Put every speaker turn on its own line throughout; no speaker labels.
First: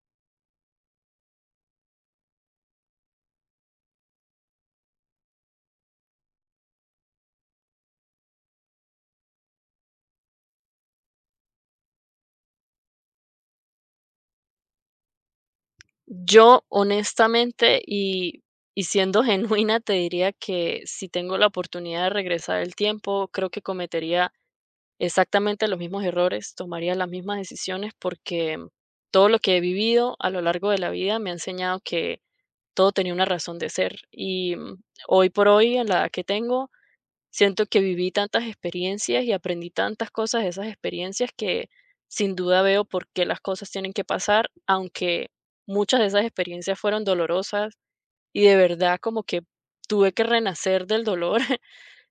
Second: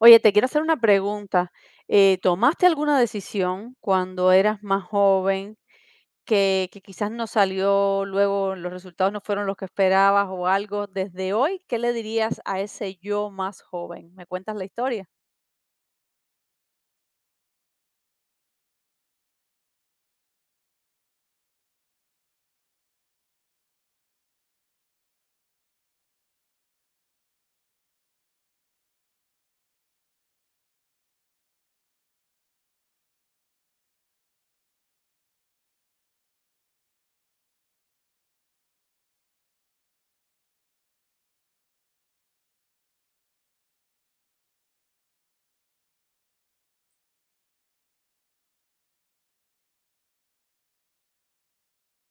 Oye, te quiero hacer una pregunta. ¿Tomaste alguna decisión cuando eras más joven que quizás no salió, luego los resultados no fueron los que esperabas o algo? Desde hoy, ¿qué le dirías a ese yo más joven? ¿Me cuentas la historia?
Yo honestamente y siendo genuina, te diría que si tengo la oportunidad de regresar el tiempo, creo que cometería exactamente los mismos errores, tomaría las mismas decisiones, porque todo lo que he vivido a lo largo de la vida me ha enseñado que todo tenía una razón de ser. Hoy por hoy, en la edad que tengo, siento que viví tantas experiencias y aprendí tantas cosas de esas experiencias que sin duda veo por qué las cosas tienen que pasar, aunque muchas de esas experiencias fueron dolorosas y de verdad como que tuve que renacer del dolor.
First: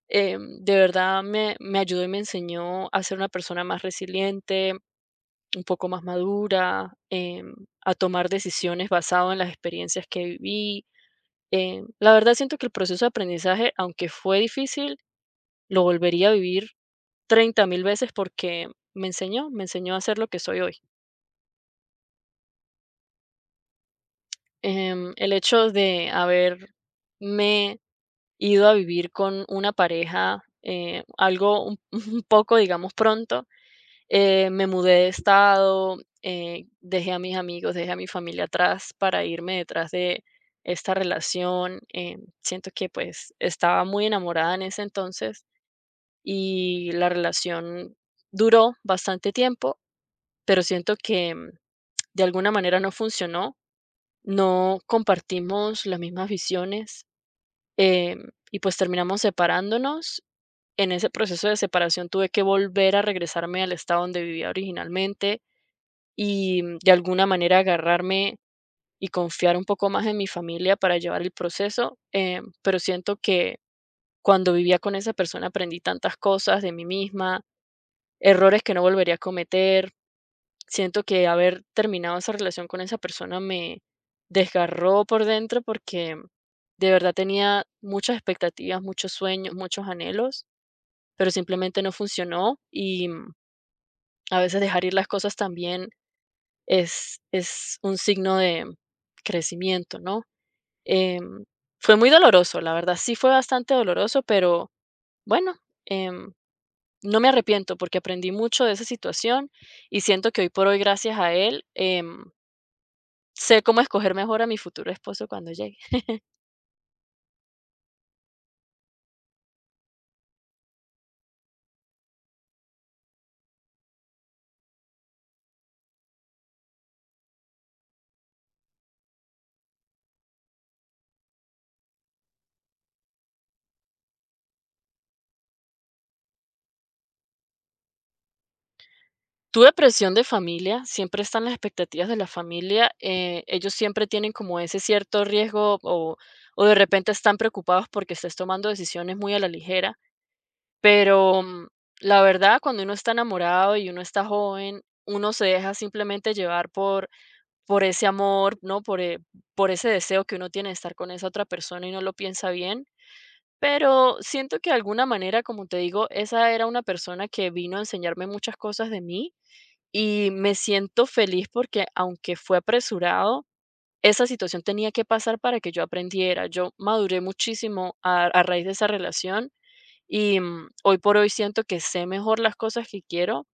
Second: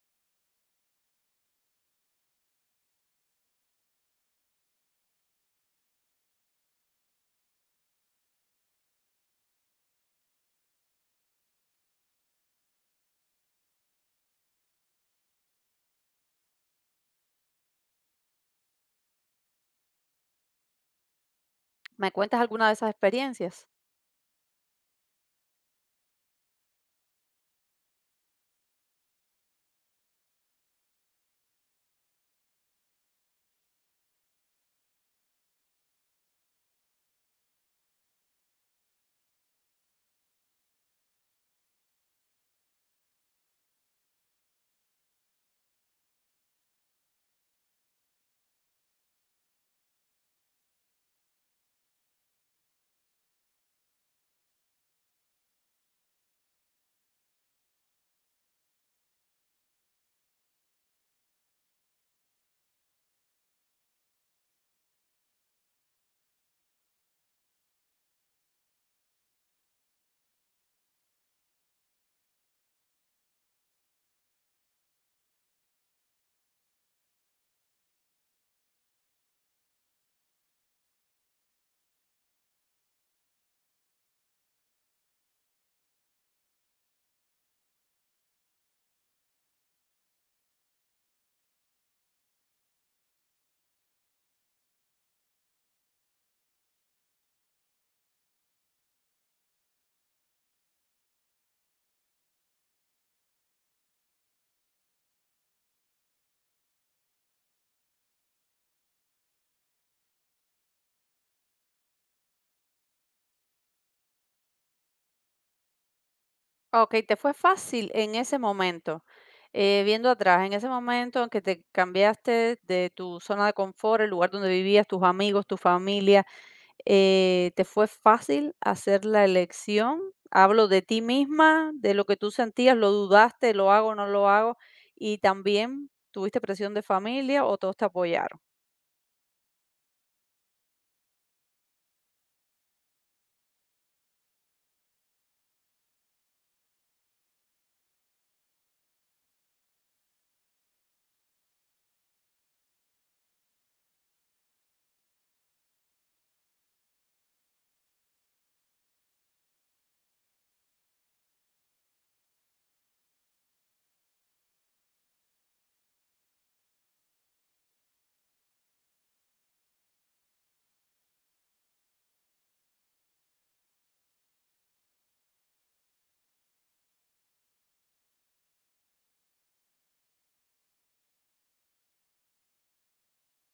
De verdad me ayudó y me enseñó a ser una persona más resiliente, un poco más madura, a tomar decisiones basado en las experiencias que viví. La verdad siento que el proceso de aprendizaje, aunque fue difícil, lo volvería a vivir 30,000 veces porque me enseñó a ser lo que soy hoy.
¿Me cuentas alguna de esas experiencias?
El hecho de haberme ido a vivir con una pareja, algo un poco, digamos, pronto, me mudé de estado, dejé a mis amigos, dejé a mi familia atrás para irme detrás de esta relación. Siento que pues estaba muy enamorada en ese entonces y la relación duró bastante tiempo, pero siento que de alguna manera no funcionó, no compartimos las mismas visiones, y pues terminamos separándonos. En ese proceso de separación tuve que volver a regresarme al estado donde vivía originalmente y de alguna manera agarrarme y confiar un poco más en mi familia para llevar el proceso, pero siento que cuando vivía con esa persona aprendí tantas cosas de mí misma, errores que no volvería a cometer. Siento que haber terminado esa relación con esa persona me desgarró por dentro porque de verdad tenía muchas expectativas, muchos sueños, muchos anhelos, pero simplemente no funcionó y a veces dejar ir las cosas también es un signo de crecimiento, ¿no? Em, Fue muy doloroso, la verdad sí fue bastante doloroso, pero bueno, em, no me arrepiento porque aprendí mucho de esa situación y siento que hoy por hoy, gracias a él, sé cómo escoger mejor a mi futuro esposo cuando llegue.
Ok, te fue fácil en ese momento. Viendo atrás, en ese momento en que te cambiaste de tu zona de confort, el lugar donde vivías, tus amigos, tu familia, ¿te fue fácil hacer la elección? Hablo de ti misma, de lo que tú sentías, lo dudaste, lo hago, no lo hago, y también tuviste presión de familia o todos te apoyaron.
Tuve presión de familia, siempre están las expectativas de la familia, ellos siempre tienen como ese cierto riesgo o de repente están preocupados porque estés tomando decisiones muy a la ligera, pero, la verdad, cuando uno está enamorado y uno está joven, uno se deja simplemente llevar por ese amor, ¿no? Por ese deseo que uno tiene de estar con esa otra persona y no lo piensa bien. Pero siento que de alguna manera, como te digo, esa era una persona que vino a enseñarme muchas cosas de mí y me siento feliz porque aunque fue apresurado, esa situación tenía que pasar para que yo aprendiera. Yo maduré muchísimo a raíz de esa relación y hoy por hoy siento que sé mejor las cosas que quiero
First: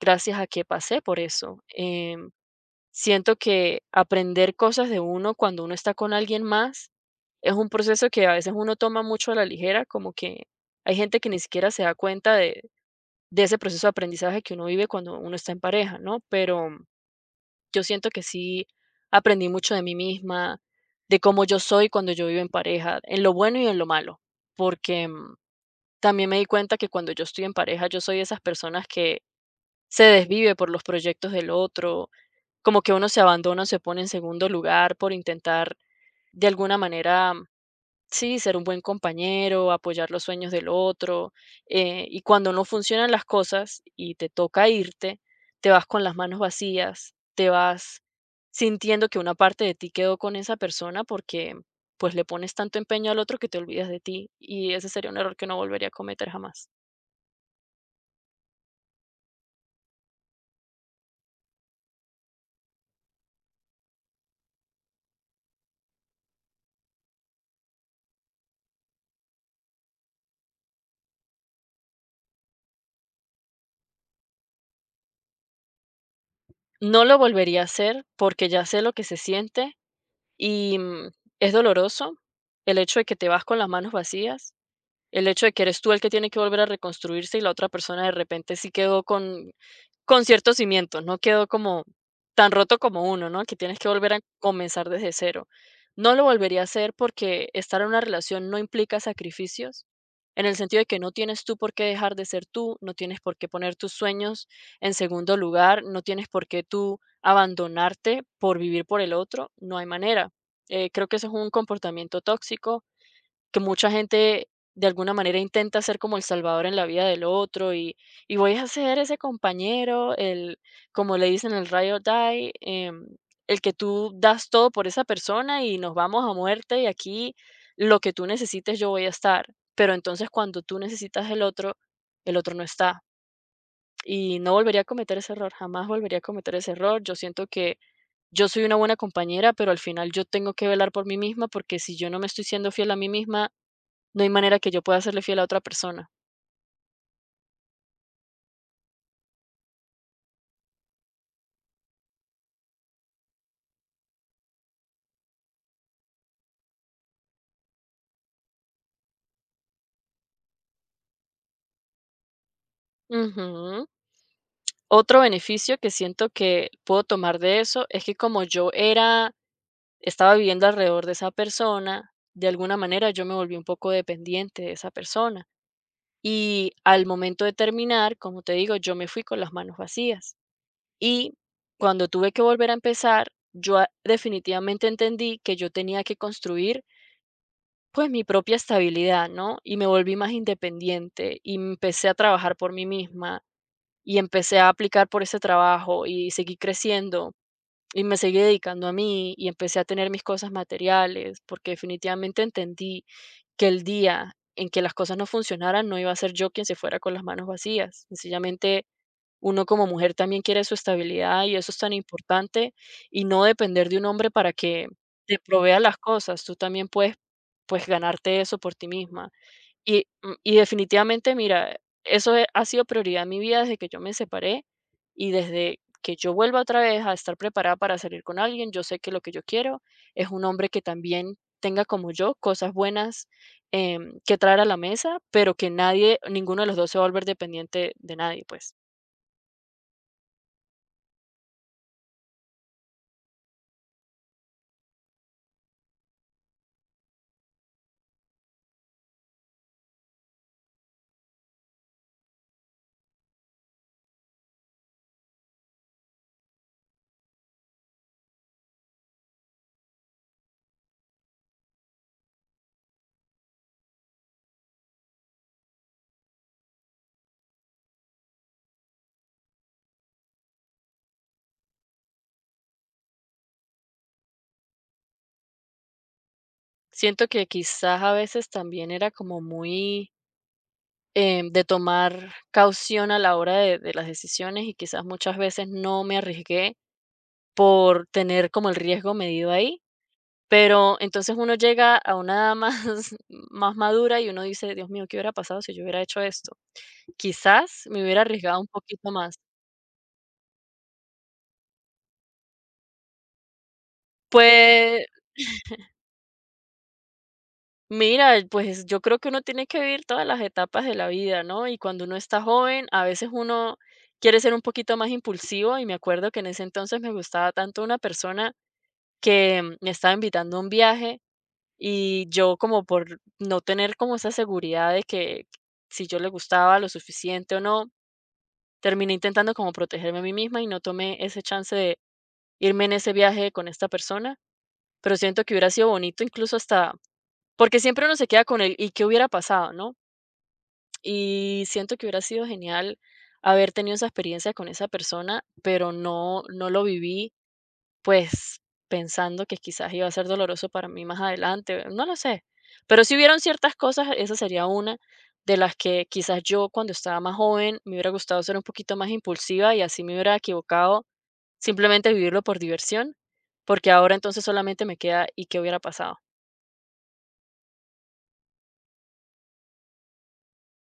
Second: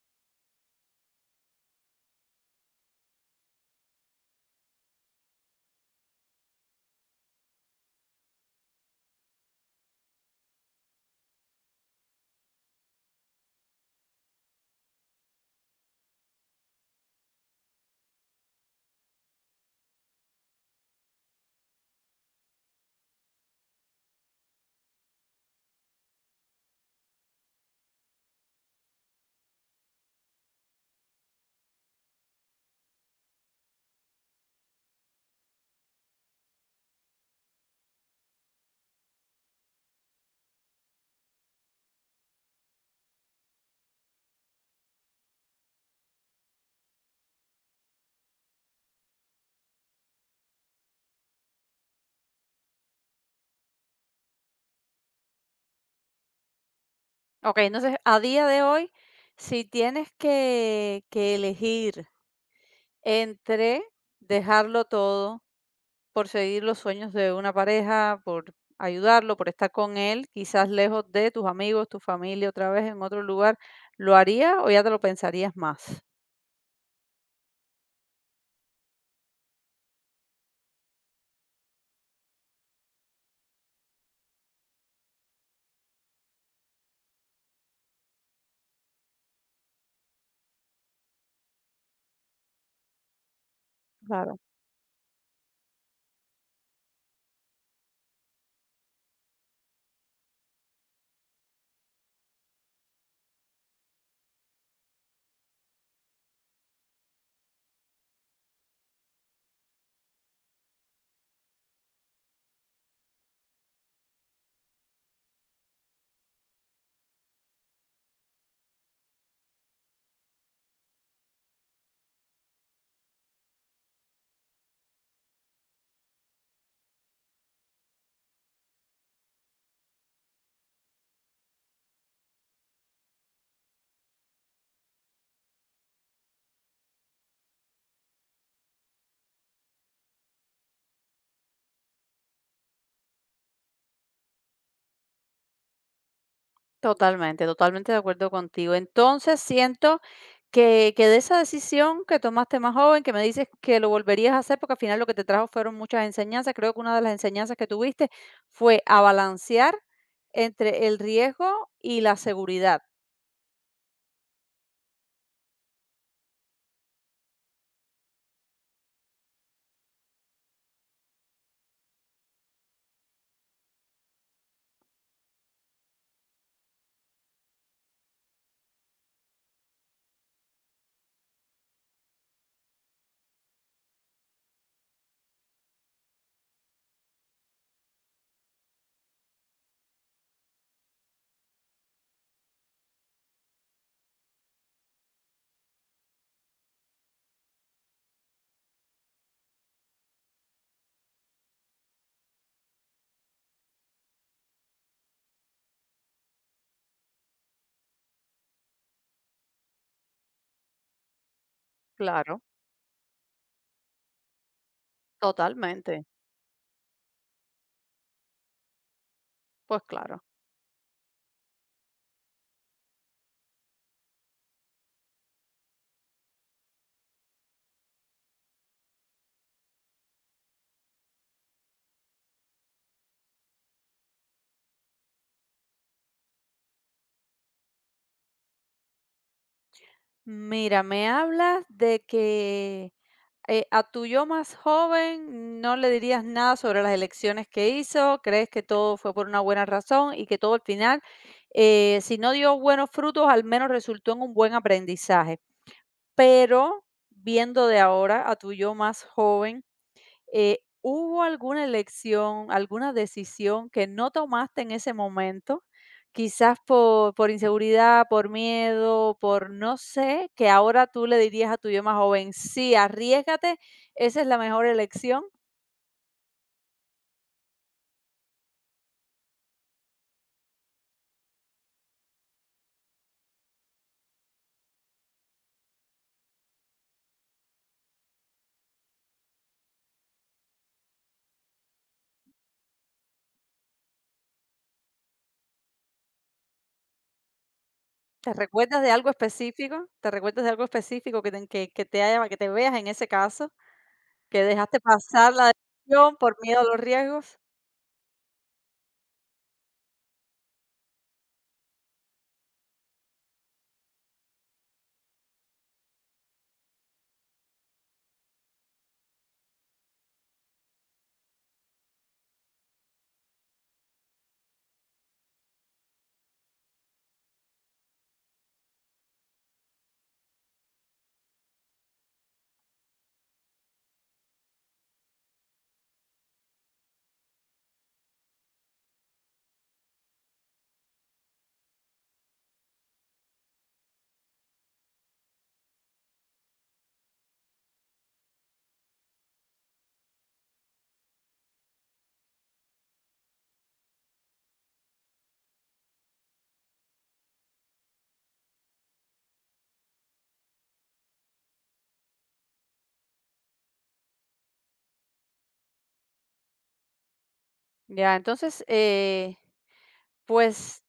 gracias a que pasé por eso. Siento que aprender cosas de uno cuando uno está con alguien más es un proceso que a veces uno toma mucho a la ligera, como que hay gente que ni siquiera se da cuenta de ese proceso de aprendizaje que uno vive cuando uno está en pareja, ¿no? Pero yo siento que sí aprendí mucho de mí misma, de cómo yo soy cuando yo vivo en pareja, en lo bueno y en lo malo, porque, también me di cuenta que cuando yo estoy en pareja, yo soy de esas personas que se desvive por los proyectos del otro, como que uno se abandona, se pone en segundo lugar por intentar de alguna manera, sí, ser un buen compañero, apoyar los sueños del otro, y cuando no funcionan las cosas y te toca irte, te vas con las manos vacías, te vas sintiendo que una parte de ti quedó con esa persona porque pues le pones tanto empeño al otro que te olvidas de ti, y ese sería un error que no volvería a cometer jamás.
Ok, entonces a día de hoy, si tienes que elegir entre dejarlo todo por seguir los sueños de una pareja, por ayudarlo, por estar con él, quizás lejos de tus amigos, tu familia, otra vez en otro lugar, ¿lo harías o ya te lo pensarías más?
No lo volvería a hacer porque ya sé lo que se siente y es doloroso el hecho de que te vas con las manos vacías. El hecho de que eres tú el que tiene que volver a reconstruirse y la otra persona de repente sí quedó con cierto cimiento, no quedó como tan roto como uno, ¿no? Que tienes que volver a
Claro.
comenzar desde cero. No lo volvería a hacer porque estar en una relación no implica sacrificios, en el sentido de que no tienes tú por qué dejar de ser tú, no tienes por qué poner tus sueños en segundo lugar, no tienes por qué tú abandonarte por vivir por el otro, no hay manera. Creo que eso es un comportamiento tóxico, que mucha gente de alguna manera intenta ser como el salvador en la vida del otro y voy a ser ese compañero, el, como le dicen, el rayo die, el que tú das todo por esa persona y nos vamos a muerte y aquí lo que tú necesites yo voy a estar. Pero entonces cuando tú necesitas el otro no está. Y no volvería a cometer ese error, jamás volvería a cometer ese error. Yo siento que yo soy una buena compañera, pero al final yo tengo que velar por mí misma, porque si yo no me estoy siendo fiel a mí misma, no hay manera que yo pueda serle fiel a otra persona.
Totalmente, totalmente de acuerdo contigo. Entonces, siento que de esa decisión que tomaste más joven, que me dices que lo volverías a hacer, porque al final lo que te trajo fueron muchas enseñanzas, creo que una de las enseñanzas que tuviste fue a balancear entre el riesgo y la seguridad.
Ujú. Otro beneficio que siento que puedo tomar de eso es que como yo era, estaba viviendo alrededor de esa persona, de alguna manera yo me volví un poco dependiente de esa persona. Y al momento de terminar, como te digo, yo me fui con las manos vacías. Y cuando tuve que volver a empezar, yo a definitivamente entendí que yo tenía que construir, pues, mi propia estabilidad, ¿no? Y me volví más independiente, y empecé a trabajar por mí misma, y empecé a aplicar por ese trabajo, y seguí creciendo, y me seguí dedicando a mí, y empecé a tener mis cosas materiales, porque definitivamente entendí que el día en que las cosas no funcionaran, no iba a ser yo quien se fuera con las manos vacías. Sencillamente, uno como mujer también quiere su estabilidad y eso es tan
Claro,
importante, y no depender de un hombre para que te provea las
totalmente.
cosas. Tú también puedes, pues, ganarte eso por ti misma.
Pues claro.
Y definitivamente, mira, eso he ha sido prioridad en mi vida desde que yo me separé, y desde que yo vuelva otra vez a estar preparada para salir con alguien, yo sé que lo que yo quiero es un hombre que también tenga, como yo, cosas buenas, que traer a la mesa, pero que nadie, ninguno de los dos, se va a volver dependiente de nadie, pues.
Mira, me hablas de que a tu yo más joven, ¿no le dirías nada sobre las elecciones que hizo? ¿Crees que todo fue por una buena razón y que todo al final, si no dio buenos frutos, al menos resultó en un buen aprendizaje? Pero viendo de ahora a tu yo más joven, ¿hubo alguna elección, alguna decisión que no tomaste en ese momento? Quizás por inseguridad, por miedo, por no sé, que ahora tú le dirías a tu yo más joven, sí, arriesgate, esa es la mejor elección.
Siento que quizás a veces también era como muy, de tomar caución a la hora de las decisiones, y quizás muchas veces no me arriesgué por tener como el riesgo medido ahí. Pero entonces uno llega a una edad más, más madura, y uno dice, Dios mío, ¿qué hubiera pasado si yo hubiera hecho esto? Quizás me hubiera
¿Te
arriesgado un
recuerdas de algo
poquito más.
específico? ¿Te recuerdas de algo específico que te, que te haya, que te veas en ese caso? ¿Que dejaste
Pues
pasar la decisión por miedo a los riesgos?
mira, pues yo creo que uno tiene que vivir todas las etapas de la vida, ¿no? Y cuando uno está joven, a veces uno quiere ser un poquito más impulsivo, y me acuerdo que en ese entonces me gustaba tanto una persona que, me estaba invitando a un viaje, y yo, como por no tener como esa seguridad de que si yo le gustaba lo suficiente o no, terminé intentando como protegerme a mí misma y no tomé ese chance de irme en ese viaje con esta persona, pero siento que hubiera sido bonito incluso hasta, porque siempre uno se queda con el ¿y qué hubiera pasado?, ¿no? Y siento que hubiera sido genial haber tenido esa experiencia con esa persona, pero no lo viví, pues, pensando que quizás iba a ser doloroso para mí más adelante, no lo sé. Pero si hubieron ciertas cosas, esa sería una de las que quizás yo cuando estaba más joven me hubiera gustado ser un poquito más impulsiva, y así me hubiera equivocado, simplemente vivirlo por diversión, porque ahora entonces solamente me queda, ¿y qué hubiera pasado?
Ya, entonces, pues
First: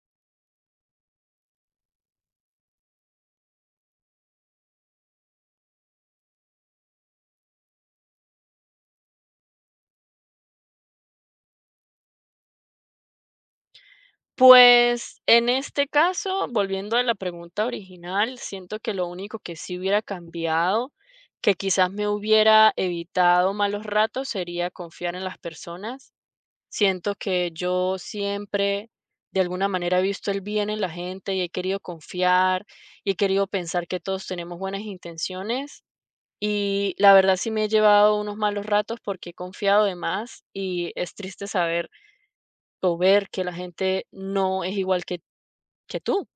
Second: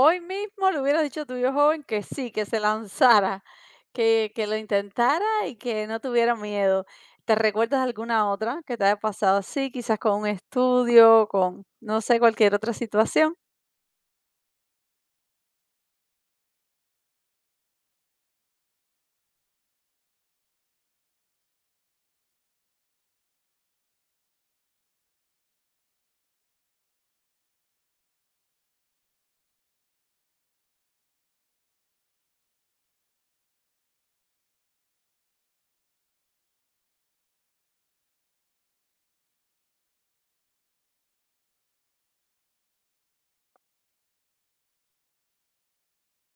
hoy mismo le hubieras dicho a tu yo joven que sí, que se lanzara, que lo intentara y que no tuviera miedo. ¿Te recuerdas alguna otra que te haya pasado así, quizás con un estudio, con, no sé, cualquier otra situación?
Pues, en este caso, volviendo a la pregunta original, siento que lo único que sí hubiera cambiado, que quizás me hubiera evitado malos ratos, sería confiar en las personas. Siento que yo siempre, de alguna manera, he visto el bien en la gente y he querido confiar, y he querido pensar que todos tenemos buenas intenciones. Y la verdad sí me he llevado unos malos ratos porque he confiado de más, y es triste saber o ver que la gente no es igual que tú,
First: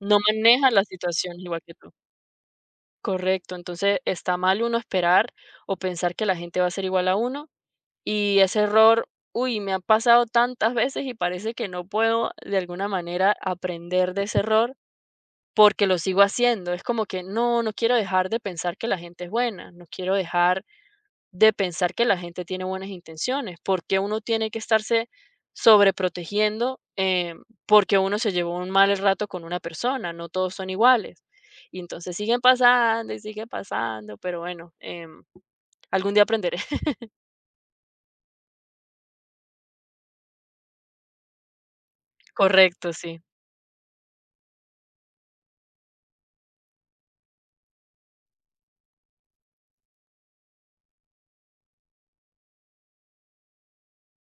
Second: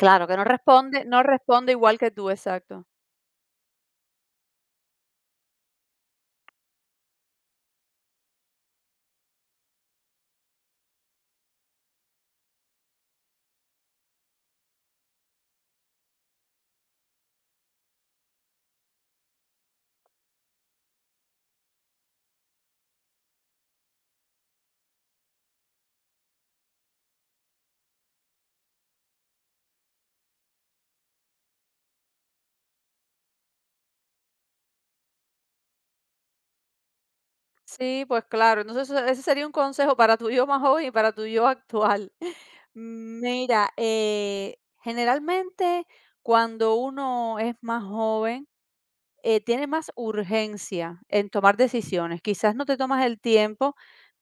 no
Claro, que no
maneja la
responde no
situación igual
responde
que tú.
igual que tú, exacto.
Correcto, entonces está mal uno esperar o pensar que la gente va a ser igual a uno, y ese error, uy, me ha pasado tantas veces, y parece que no puedo de alguna manera aprender de ese error porque lo sigo haciendo. Es como que no, no quiero dejar de pensar que la gente es buena, no quiero dejar de pensar que la gente tiene buenas intenciones, porque uno tiene que estarse sobreprotegiendo, porque uno se llevó un mal rato con una persona, no todos son iguales. Y entonces siguen pasando y siguen pasando, pero bueno, algún día aprenderé.
Sí, pues claro. Entonces, eso ese sería un consejo para tu yo más joven y para tu yo actual.
Correcto, sí.
Mira, generalmente cuando uno es más joven tiene más urgencia en tomar decisiones. Quizás no te tomas el tiempo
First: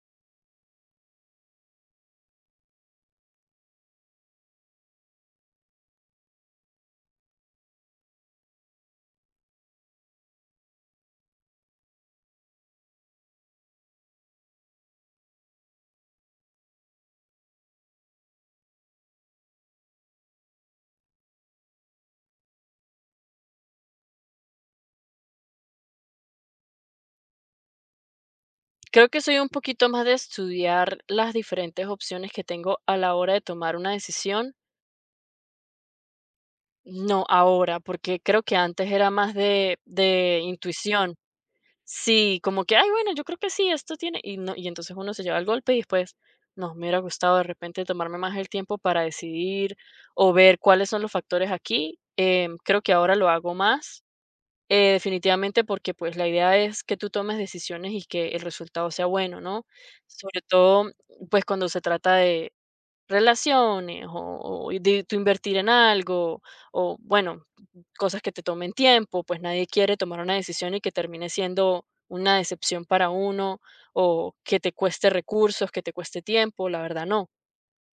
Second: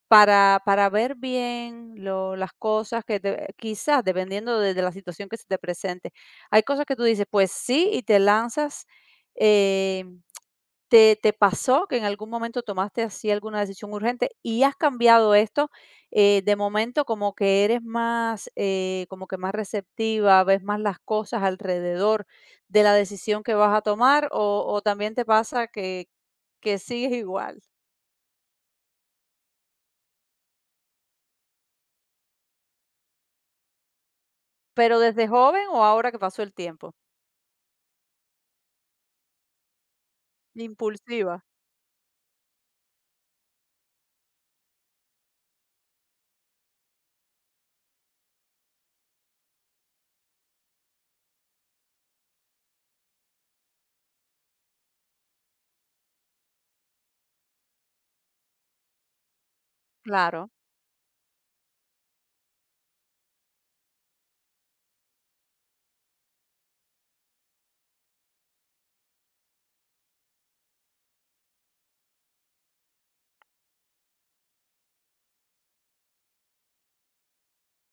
para ver bien lo- las cosas que te- quizás dependiendo de la situación que se te presente. Hay cosas que tú dices, pues sí, y te lanzas eh, ¿te pasó que en algún momento tomaste así alguna decisión urgente y has cambiado esto, de momento como que eres más, como que más receptiva, ves más las cosas alrededor de la decisión que vas a tomar o también te pasa que sigues igual?
Creo que soy un poquito más de estudiar las diferentes opciones que tengo a la hora de tomar una decisión.
¿Pero desde joven o ahora que pasó el tiempo?
No, ahora, porque creo que antes era más de intuición.
Impulsiva,
Sí, como que: "Ay, bueno, yo creo que sí, esto tiene", y no, y entonces uno se lleva el golpe y después, no, me hubiera gustado de repente tomarme más el tiempo para decidir o ver cuáles son los factores aquí. Creo que ahora lo hago más, definitivamente, porque, pues, la idea es que tú tomes decisiones y que el resultado sea bueno, ¿no? Sobre
claro.
todo, pues, cuando se trata de relaciones o de tú invertir en algo o, bueno, cosas que te tomen tiempo, pues nadie quiere tomar una decisión y que termine siendo una decepción para uno, o que te cueste recursos, que te cueste tiempo, la verdad no.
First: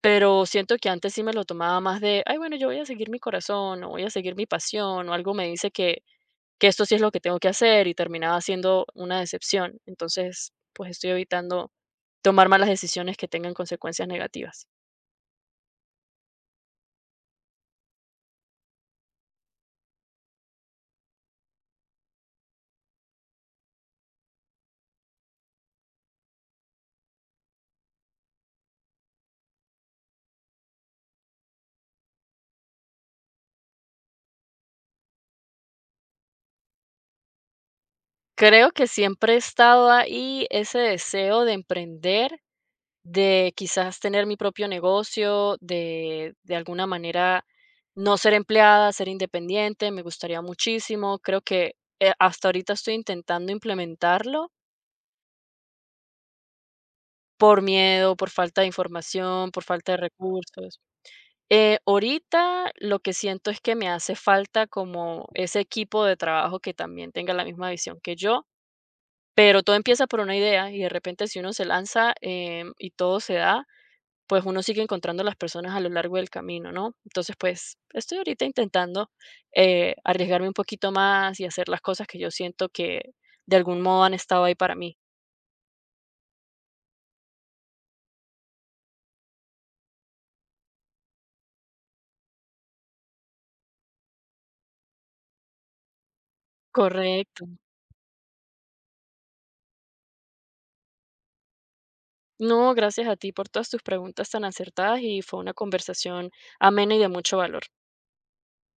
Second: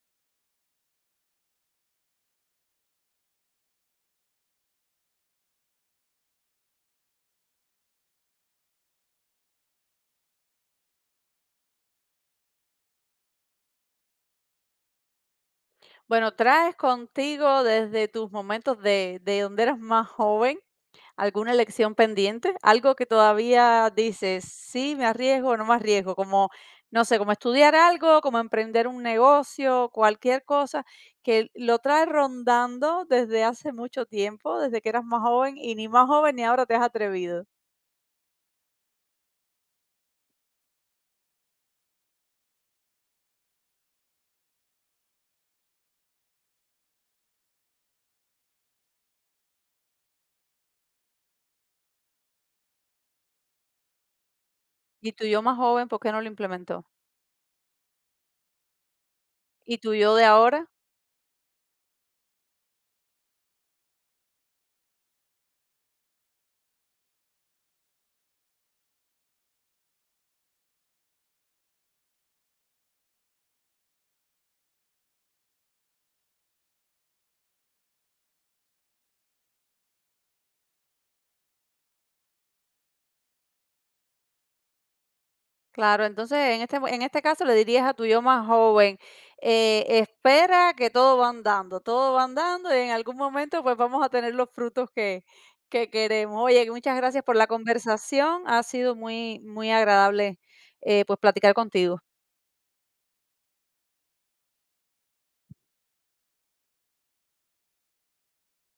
Pero siento que antes sí me lo tomaba más de, ay, bueno, yo voy a seguir mi corazón, o voy a seguir mi pasión, o algo me dice que esto sí es lo que tengo que hacer, y terminaba siendo una decepción. Entonces, pues estoy evitando tomar malas decisiones que tengan consecuencias negativas.
Bueno, traes contigo desde tus momentos de donde eras más joven, ¿alguna lección pendiente? Algo que todavía dices, sí, me arriesgo o no me arriesgo, como, no sé, como estudiar algo, como emprender un negocio, cualquier cosa que lo traes rondando desde hace mucho tiempo, desde que eras más joven y ni más joven ni ahora te has atrevido.
Creo que siempre he estado ahí ese deseo de emprender, de quizás tener mi propio negocio, de alguna manera no ser empleada, ser independiente, me gustaría muchísimo. Creo que, hasta ahorita estoy intentando implementarlo,
¿Y tu yo más joven por qué no lo implementó?
por miedo, por falta de información, por
¿Y
falta
tu
de
yo de ahora?
recursos. Ahorita lo que siento es que me hace falta como ese equipo de trabajo que también tenga la misma visión que yo, pero todo empieza por una idea y de repente si uno se lanza, y todo se da, pues uno sigue encontrando las personas a lo largo del camino, ¿no? Entonces, pues estoy ahorita intentando, arriesgarme un poquito más y hacer las cosas que yo siento que de algún modo han estado ahí para mí.
Claro, entonces en este, mo- en este caso le dirías a tu yo más joven, espera que todo va andando y en algún momento pues vamos a tener los frutos que queremos. Oye, muchas gracias por
Correcto.
la conversación, ha sido muy, muy agradable, pues platicar contigo.
No, gracias a ti por todas tus preguntas tan acertadas, y fue una conversación amena y de mucho valor.